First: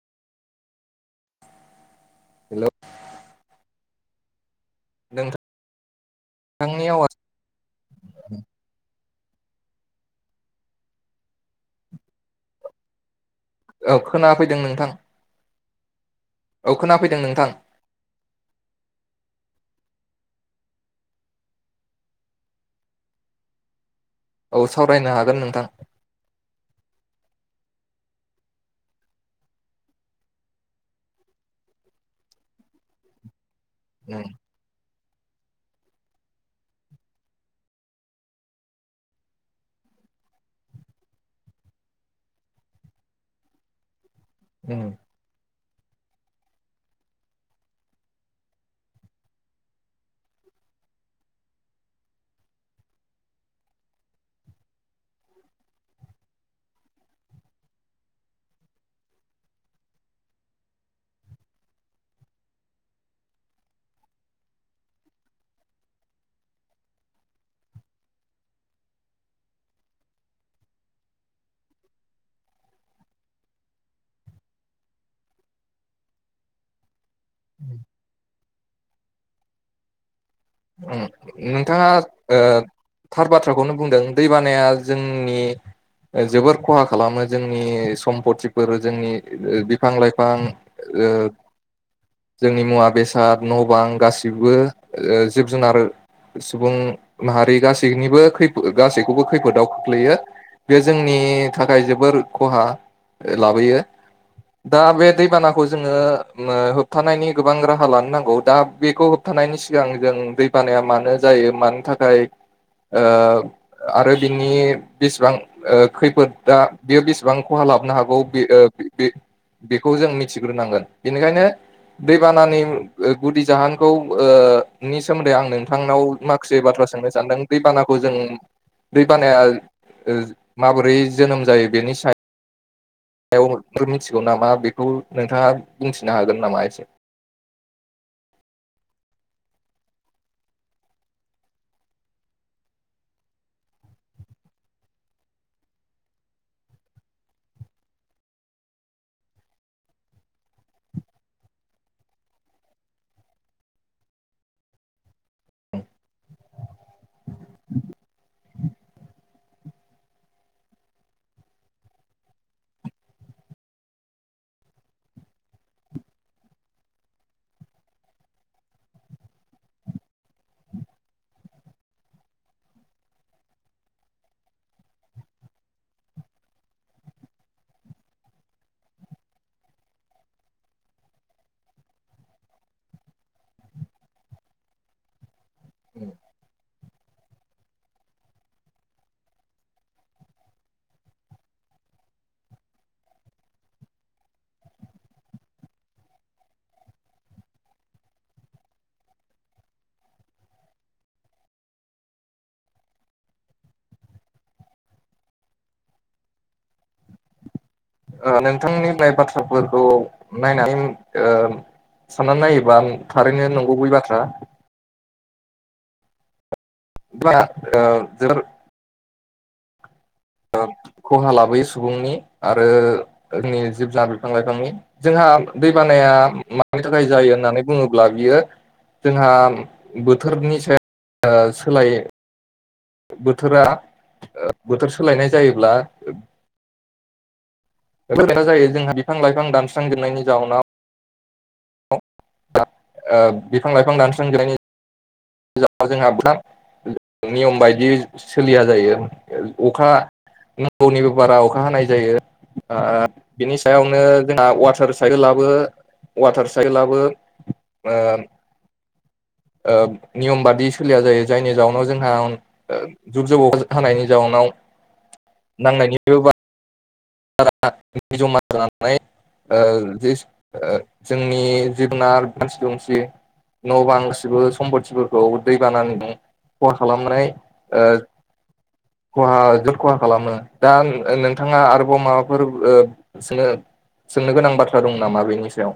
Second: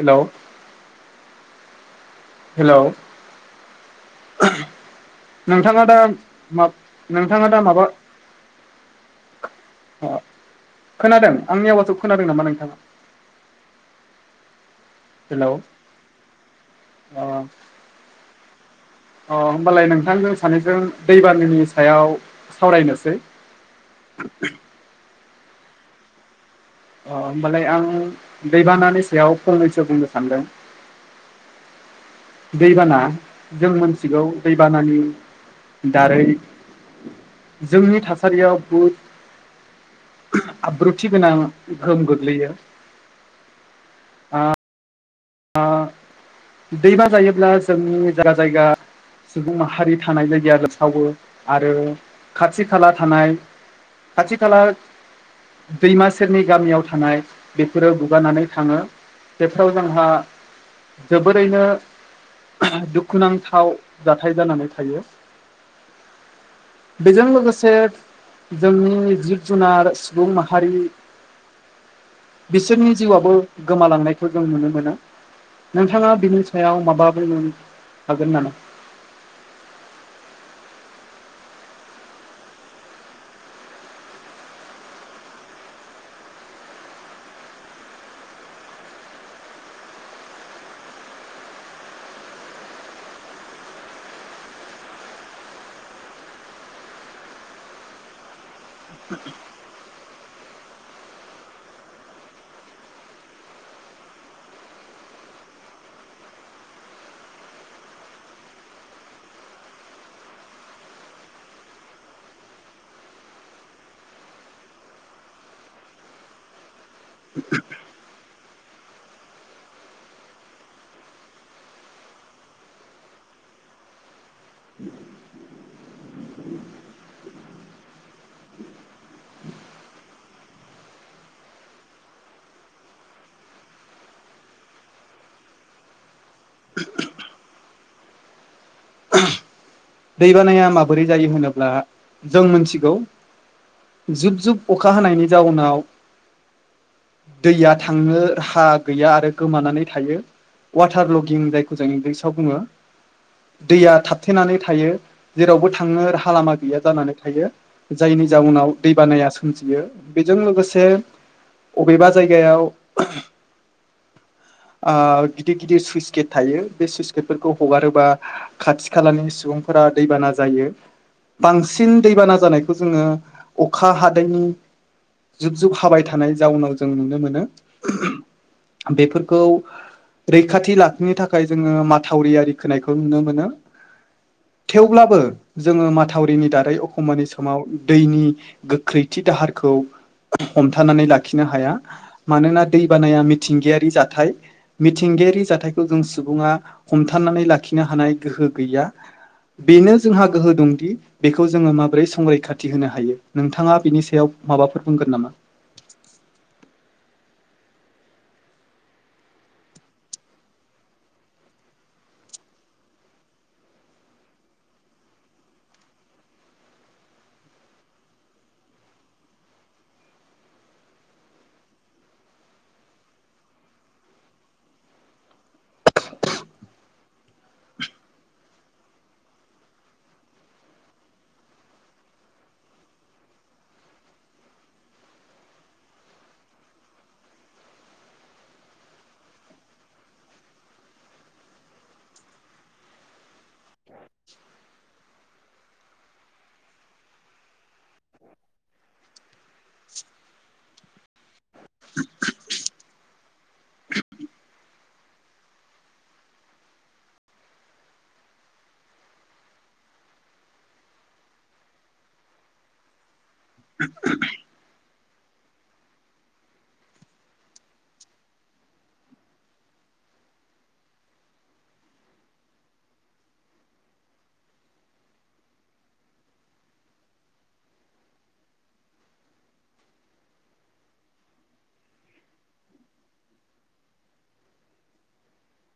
हेल' hello hello नोंथाङा दा मा नोंथांनि आवाज नोंथाङा दा माबा अ खोनादों आंनि आवासखौ खोनादों नामा नोंथाङा? औ खोना फैदों नोंथां। हेल' औ खोनाफैदों नोंथां। अ होमबालाय नोंथांजों सानैजों दैबानानि सायाव सावरायनोसै। औ सावरायनो हागोन नोंथां। अ होमबालाय आं दैबानानि सायाव फंनैसो बुंनो सानदों। [inaudible] दैबाना जों उम मोन्थिगौ दैबानानि दारै जोंनि थासारियाव बहुद आब्रुथि गोनां गोहोम गोग्लैयो उम आ दैबा जायोब्ला जोंनि जायगा जायगा सुबुं माहारि थानाय जायगाया सावो आरो खाथि खाला थानाय खाथि खाला दैमा सेरनि गामियाव थानाय बेफोरो गुगानानै थाङो बेफोराव जोंहा जोबोरैनो दुखुनांथाव जाथाय जानानै थायो बेजों लोगोसे जोंनि जिब जुनार सुबुं माहारि बिसोरनि जिउआबो गोमालांनायखौ जों नुनो मोनो नोंथाङा बिनि सायाव माबा बुंनो‌ हागोन नामा? उम नोंथाङा ओ थार बाथ्राखौनो बुंदों दैबानाया जोंनि ओ जोबोर खहा खालामो जोंनि सम्फथिफोर जोंनि बिफां लाइफां ओ जोंनि मुवा बेसाद न बां गासिबो ओ जो जिब जुनार सुबुं माहारि गासैनिबो खैफोद गासैखौबो खैफोदाव खोख्लैयो बे जोंनि थाखाय जोबोर खहा लाबोयो दा बे दैबानाखौ जोङो मा होबथानायनि गोबां राहा लानो नांगौ दा बेखौ होबथा नायनि सिगां जों दैबानाया मानो जायो मानि थाखाय ओ‌ आरो बिनि बेसेबां खैफोदा बेयो बेसेबां खहा लाबनो हागौ बे ओ बे बेखौ जों मिथिग्रोनांगोन बेनिखायनो दैबानानि उम‌ ओ गुदि जाहोनखौ ओ सोमोन्दै आं नोंथांनाव माखासे बाथ्रा सोंनो सानदों दैबानाखौ जों दै बानाया ओ‌ माबोरै जोनोम जायो बेनि सायाव सायाव मिथिगौ नामा बेखौ नोंथाङा बुंथिनो हागोन नामा एसे? [inaudible] दैबानाया माबोरै जायो होनोब्ला जों मोनथिगौ जुब जुब अखा हानायनि जाउनाव दैया थांनो हा गैया आरो गोमानानै थायो वाटार लकिं जायखौ जों इंग्लिसाव बुङो दैया थाबथेनानै थायो जेरावबो थांनो राहालामा गैया जानानै थायो जायनि जाउनाव दै बानाया यो बेजों लोगोसे अबेबा जायगायाव [inaudible] आ गिदिर गिदिर सुइस गेट थायो बे सुइस गेटफोरखौ हगारोबा खाथि खालानि सुबुंफोरा दैबाना जायो बांसिन दैबाना जानायखौ जोङो अखा हादैनि जुब जुब हाबाय थानाय जाउनाव जों नुनो मोनो बेफोरखौ रैखाथि लाखिनो थाखाय जोङो माथावरियारि खोनायखौ नुनो मोनो थेवब्लाबो जोङो माथावरिनि दारै खानि समाव दैनि गोख्रैथि दाहारखौ हमथानानै लाखिनो हाया मानोना दैबानाया मिथिंगायारि जाथाय मिथिंगायारि जाथायखौ जों सुबुङा हमथानानै लाखिनो हानाय गोहो गैया बेनो जोंहा गोहो दंदि बेखौ जोङो माबोरै संरैखाथि होनो हायो नोंथाङा बिनि सायाव माबाफोर बुंगोन नामा? ओ नोंथांनिफ्राय बाथ्राफोरखौ नायनानै ओ साननानै नायोबां थारैनो नंगुबै बाथ्रा। दा जों [unintelligible] खहा लाबोयो सुबुंनि आरो जोंनि जिब जुनार बिफां लाइफांनि जोंहा [unintelligible] दै बानाया मानि थाखाय जायो होननानै बुङोब्ला बियो जोंहा बोथोरनि सायाव सोलाय बोथोरा बोथोर सोलायनाय जायोब्ला बेथा जायो जोंहा बिफां लाइफां दानस्रांजोबनायनि जाउनाव [unintelligible] [unintelligible] बिफां लाइफां दानस्रांग्रायनायनि जा जोंहा बिराद [unintelligible] नियम बायदि सोलिया जायो अखा नांगौनिबो बारा अखा हानाय जायो। आ बिनि सायावनो जोंना वाटार साइकेलाबो वाटार साइकेलबो ओ ओ नियम बादि सोलिया जायो जायनि जाहोनाव जोंहा जुब जब अखा हानायनि जाउनाव नांनायनिबो बारा दै जमा जानानै ओ ज जोंनि जबुनार मानसि दुमसि न' बां सुबुं सम्पथिफोरखौ दै बानानानै दं [unintelligible] फन खालामनाय ओ खहा जोबोद खहा खालामो दा नोंथाङा आरो माबाफोर ओ स सोंनो गोनां बाथ्रा दं नामा बेनि सायाव?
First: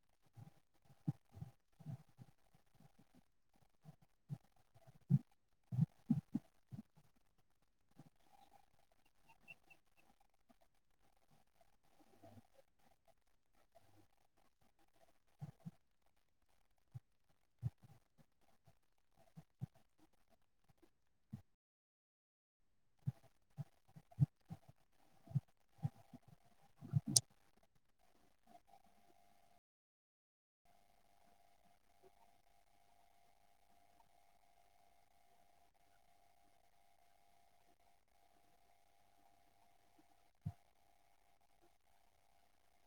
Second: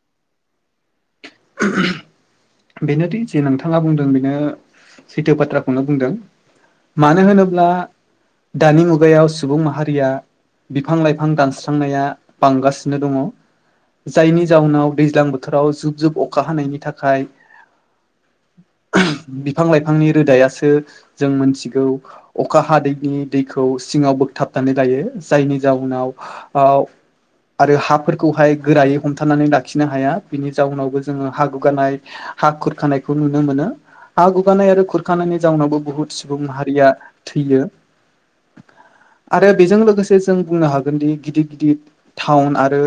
[inaudible] बेनोदि जे नोंथाङा बुंदों बेनो सैथो बाथ्राखौनो बुंदों। मानो होनोब्ला दानि मुगायाव सुबुं माहारिया। बिफां लाइफां दानस्रांनाया बांगासिनो दङ जायनि जाउनाव दैज्लां बोथोराव जुब जुब अखा हानायनि थाखाय [inaudible] बिफां लाइफांनि रोदायासो जों मोनथिगौ अखा हादैनि दैखौ सिङाव बोगथाबनानै लायो जायनि जाउनाव आ आरो हाफोरखौहाय गोरायै हमथानानै लाखिनो हाया बिनि जाउनावबो जोङो हा गुगानाय हा खुरखानायखौ नुनो मोनो। हा गुगानाय आरो खुरखानायनि जाउनावबो बुहुत सुबुं माहारिया थैयो। आरो बेजों लोगोसे जों बुंनो हागोनदि गिदिर गिदिर टाउन आरो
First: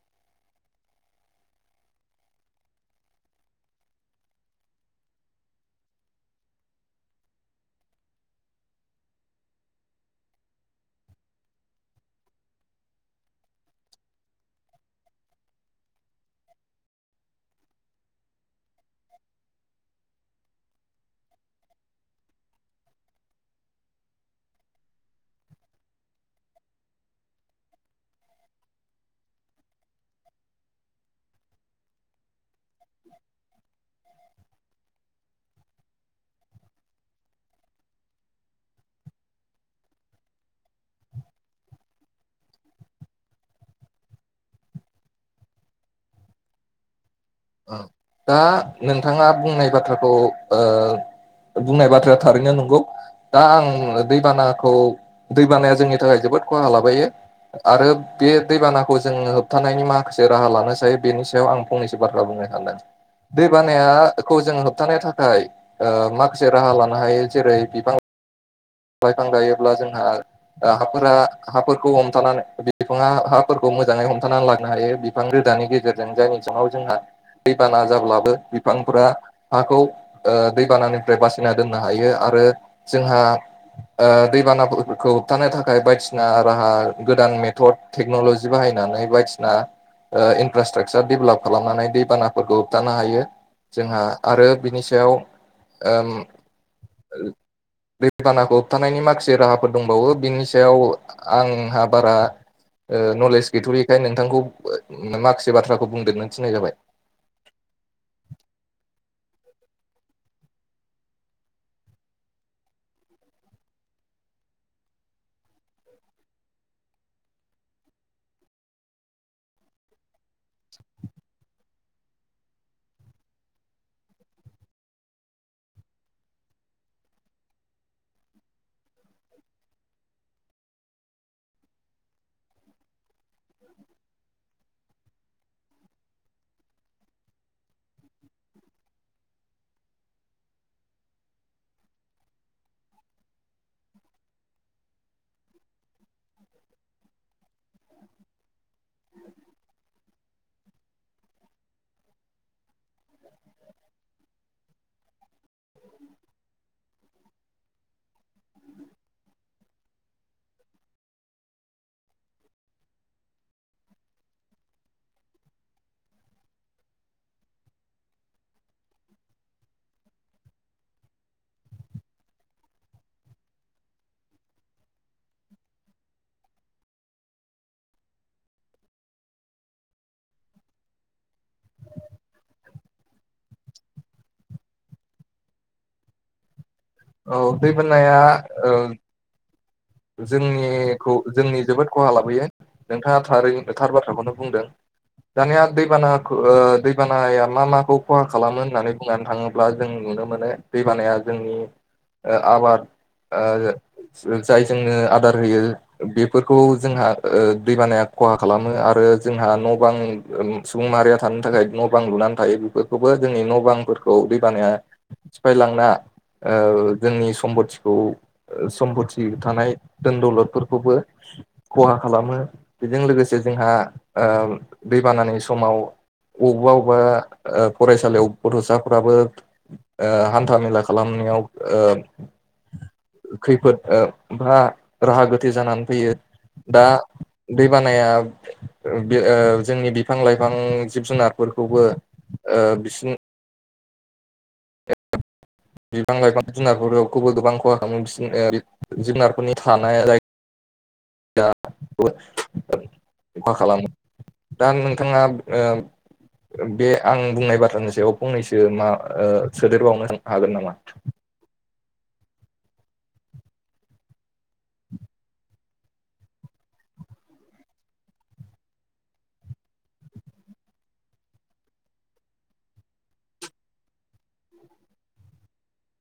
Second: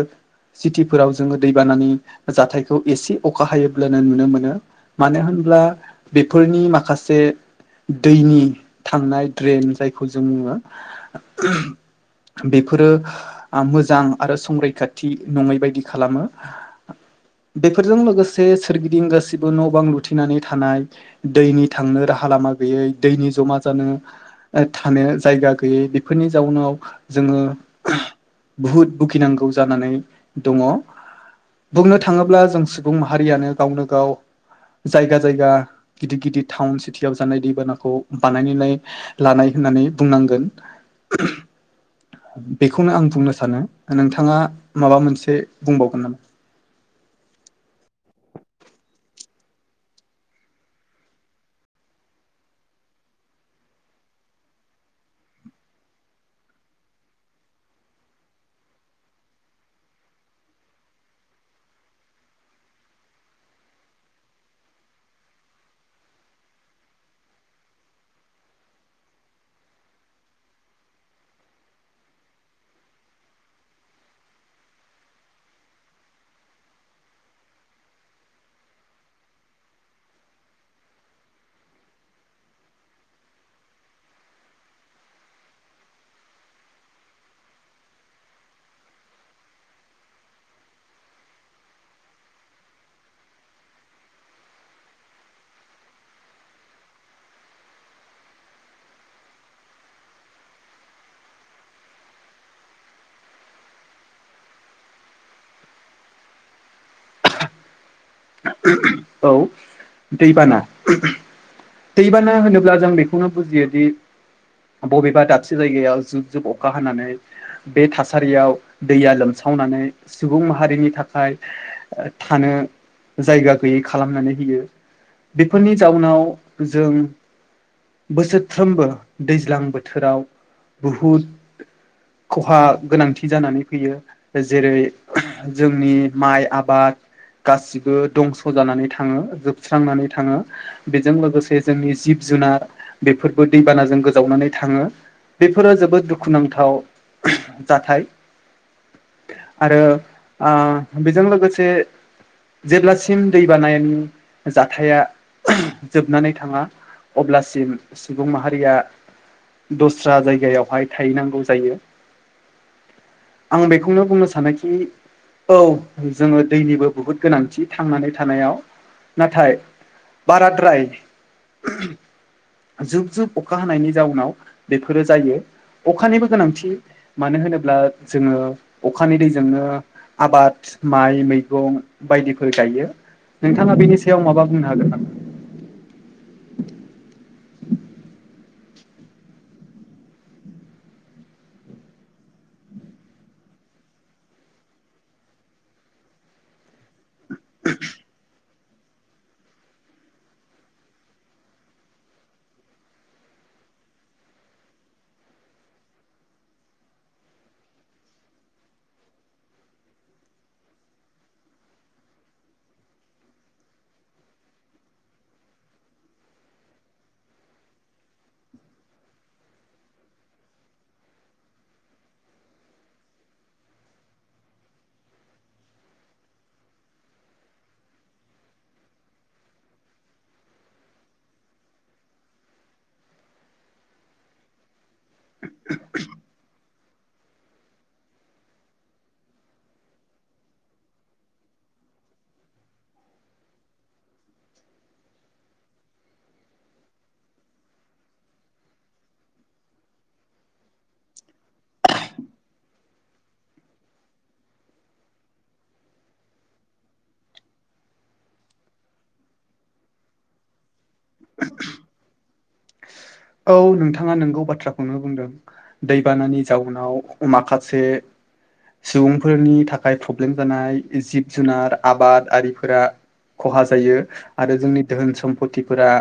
सिटिफोराव जोङो दैबानानि जाथायखौ एसे अखा हायोब्लानो नुनो मोनो। मानो होनब्ला बेफोरनि माखासे दैनि थांनाय ड्रेन जायखौ जों बुङो। बेफोरो मोजां आरो संरैखाथि नङै बायदि खालामो। बेफोरजों लोगोसे सोरगिदिं गासै गासिबो न' बां लुथिनानै थानाय दैनि थांनो राहा लामा गैयै दैनि जमा जानो थानो जायगा गैयै बेफोरनि जाउनाव जोङो [inaudible] बुहुद बुखिनांगौ जानानै दङ। बुंनो थाङोब्ला जों सुबुं माहारियानो गावनो गाव जायगा जायगा गिदिर-गिदिर टाउन सिटिवाव जानाय दैबानाखौ बानायनानै लानाय होननानै बुंनांगोन बेखौनो आं बुंनो सानो नोंथाङा माबा मोनसे बुंबावगोन नामा? [inaudible] ओं दा नोंथाङा बुंनाय बाथ्राखौ ओ बुंनाय बाथ्राया थारैनो नोंगौ। दा आं दैबानाखौ दैबानाया जोंनि थाखाय जोबोद खहा लाबायो। आरो बे दैबानाखौ जों होबथानायनि माखासे राहा लानो हायो, बेनि सायाव आं फंनैसो बाथ्रा बुंनो सानदों दै बानाया खौ जों होबथानो थाखाय ओ माखासे राहा लानो हायो जेरै बिफां लाइफां गायोब्ला जोंहा हाफोरा हाफोरखौ हमथानानै बिफाङा हाफोरखौ मोजाङै हमथानानै लांनो हायो बिफां रो दानि गेजेरजों जायनि [unintelligible] जोंहा दैबाना जाब्लाबो बिफांफोरा हाखौ ओ दैबानानिफ्राय बासिना दोननो हायो आ आरो जोंहा ओ दैबानाफोरखौ होबथानो थाखाय बायदिसिना राहा गोदान मेथड टेक्न'लजि बाहाय नानै बायदिसिना ओ इनफ्रास्ट्राकसार डेभेलप खालामनानै दैबानाफोरखौ होबथानो हायो। जोंहा आरो बिनि सायाव ओम [unintelligible] होबथानायनि माखासे राहाफोर दंबावो बिनि सायाव आंहा बारा नलेज गैथ'यैखाय नोंथांखौ माखासे बाथ्राखौ बुंदेरनो थिन्नाय जाबाय। औ दैबाना दै बाना होनोब्ला जों बेखौनो बुजियोदि बबेबा दाबसे जायगायाव जुब जुब अखा हानानै बे थासारियाव दैया लोमसावनानै सुबुं माहारिनि थाखाय थानो जायगा गैयै खालामनानै होयो। बेफोरनि जाउनाव जों बोसोरफ्रोमबो दैज्लां बोथोराव बहुद खहा गोनांथि जानानै फैयो। जेरै जोंनि माइ आबाद गाससि बो दंस' जानानै थाङो, जोबस्रांनानै थाङो। बेजों लोगोसे जोंनि जिब जुनार बेफोरबो दै बानाजों गोजावनानै थाङो। बेफोरो जोबोद दुखु दुखुनांथाव जाथाय आरो आ बेजों लोगोसे जेब्लासिम दै बानायनि जा थाया जोबनानै थाङा अब्लासिम सुबुं माहारिया दस्रा जायगायावहाय थाहैनांगौ जायो। आं बेखौनो बुंनो सानोखि औ जोङो दैनिबो बुहुद गोनांथि थांनानै थानायाव। नाथाय बाराद्राय जुब जुब अखा हानायनि जाउनाव बेफोरो जायो। अखानिबो गोनांथि मानो होनोब्ला जोङो अखानि दैजोंनो आबाद माइ मैगं बायदिफोर गायो। नोंथाङा बेनि सायाव माबा बुंनो हागोन नामा? औ दै बाननाया ओ जोंनिखौ जोंनि जोबोद खहा लाबोयो। नोंथाङा थारै थार बाथ्राखौनो बुंदों। दानिया दैबानाखौ ओ दै बानाया मा माखौ खहा खालामो होननानै बुंनानै थाङोब्ला जों नुनो मोनो दै बानाया जोंनि आबार ओ [unintelligible] जाय जोंनो आदार होयो बेफोरखौ जोंहा ओ दैबानाया खहा खालामो आरो जोंहा न' बां सुबुं माहारिया थानो थाखाय न' बां लुनानै थायो बेफोरखौबो जोंनि न' बांफोरखौ दैबाना मा सिफायलांना ओ जोंनि सम्पटिखौ ओ सम्पटि थानाय दोन दौलदफोरखौबो खहा खालामो बेजों लोगोसे जोंहा ओ दै बानानि समाव अबेबा अबेबा फरायसालियाव गथ'साफ्राबो ओ हान्था मेला खालामनो नायाव ओ खैफोद ओ बा राहा गोथे जानानै फैयो दा दै बानाया ओ जोंनि बिफां लाइफां जिब जुनारफोरखौबो ओ बिसिनि बिबां लाइफां जुनारखौबो गोबां खहा खालामो बि जुनारफोरनि थानाया जाय दा बो मा खालामो? दा नोंथाङा ओ, बे आं बुंनाय बाथ्रानि सायाव फंनैसो मा ओ सोदेरबावनो हागोन नामा? औ नोंथाङा नोंगौ बाथ्राखौनो बुंदों दैबानानि जाउनाव माखासे, सुबुंफोरनि थाखाय प्रब्लेम जानाय जिब जुनार आबाद आरिफोरा, खहा जायो आरो जोंनि धोहोन सम्फटिफोरा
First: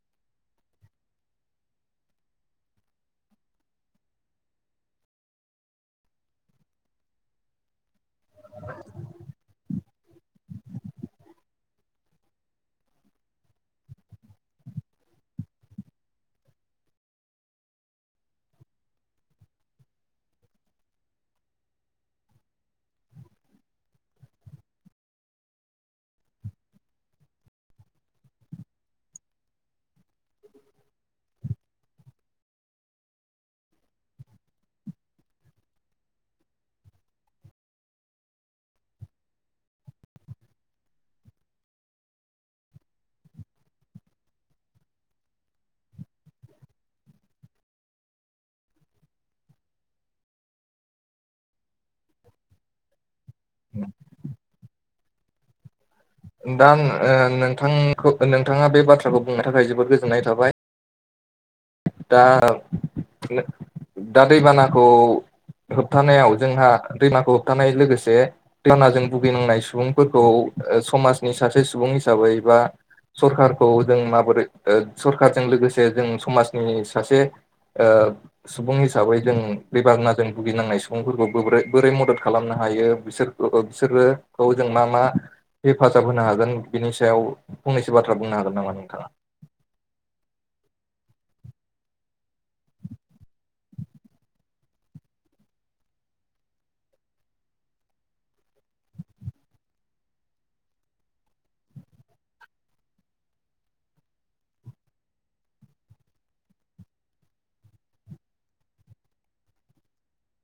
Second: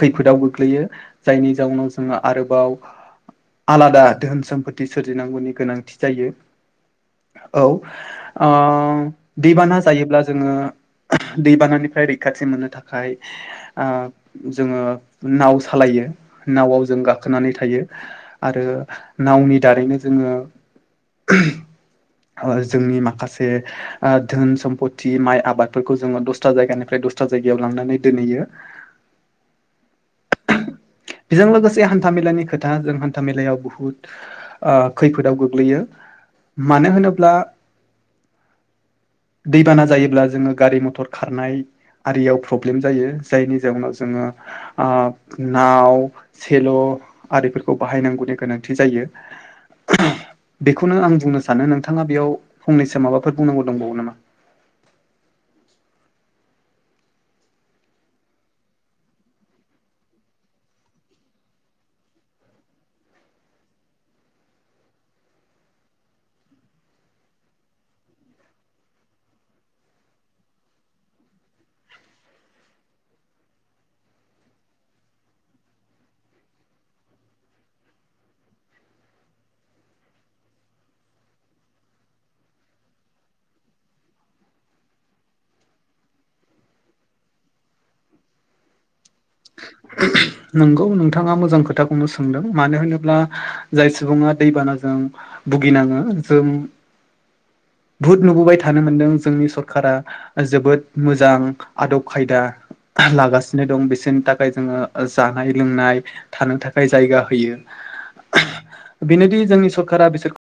खैफोदाव गोग्लैयो। जायनि जाउनाव जोङो आरोबाव आलादा धोन समोम्फथि सोरजिनांगौनि गोनांथि जायो। औ ओ दैबाना जायोब्ला जोङो। दैबानानिफ्राय रैखाथि मोननो थाखाय ओ जोङो नाव सालायो नावआव जों गाखोनानै थायो आरो नावनि दारैनो जोङो। जोंनि माखासे ओ धोन सम्पथि माइ आबादफोरखौ जोङो दस्रा जायगानिफ्राय, दसस्रा जायगायाव लांनानै दोनहैयो। बेजों लोगोसे हान्थामेलानि खोथा जों हान्था मेलायाव बुहुद ओ खैफोदाव गोग्लैयो, मानो होनोब्ला, दैबाना जायोब्ला जोङो गारि मथर खारनाय, आरियाव प्रब्लेम जायो जायनि जाउनाव जोङो ओ नाव सेल' आरिफोरखौ बाहायनांगौनि गोनांथि जायो। बेखौनो आं बुंनो सानो नोंथाङा बेयाव फंनैसो माबा। फोर बुंनांगौ दंबावो नामा? दा ओ नोंथांखौ नोंथाङा बे बाथ्राखौ बुंनो थाखाय जोबोद गोजोननाय थाबाय। दा दा दैबानाखौ, होबथानायाव जोंहा दैमाखौ होबथानाय लोगोसे दैनाजों भुगिनांनाय सुबुंफोरखौ, ओ समाजनि सासे सुबुं हिसाबै बा, सरखारखौ जों माबोरै ओ सरखारजों लोगोसे जों समाजनि सासे, ओ सुबुं हिसाबै जों बे दैबानाजों भुगिनांनाय सुबुंफोरखौ बोरै बोरै मदद खालामनो, हायो बिसोर बिसोरोखौ जों मा मा हेफाजाब होनो हागोन बिनि सायाव, फंनैसो बाथ्रा बुंनो हागोन नामा नोंथाङा? नोंगौ नोंथाङा मोजां खोथाखौनो सोंदों मानो होनोब्ला जाय सुबुङा दैबानाजों, भुगिनाङो जों, बुहुद नुबोबाय थानो मोनदों जोंनि सरखारा जोबोद मोजां आदब खायदा, लागासिनो दं बिसोरनि थाखाय जोङो, जानाय लोंनाय थानो थाखाय जायगा होयो। बिनोदि जोंनि सरकारा बिसोर,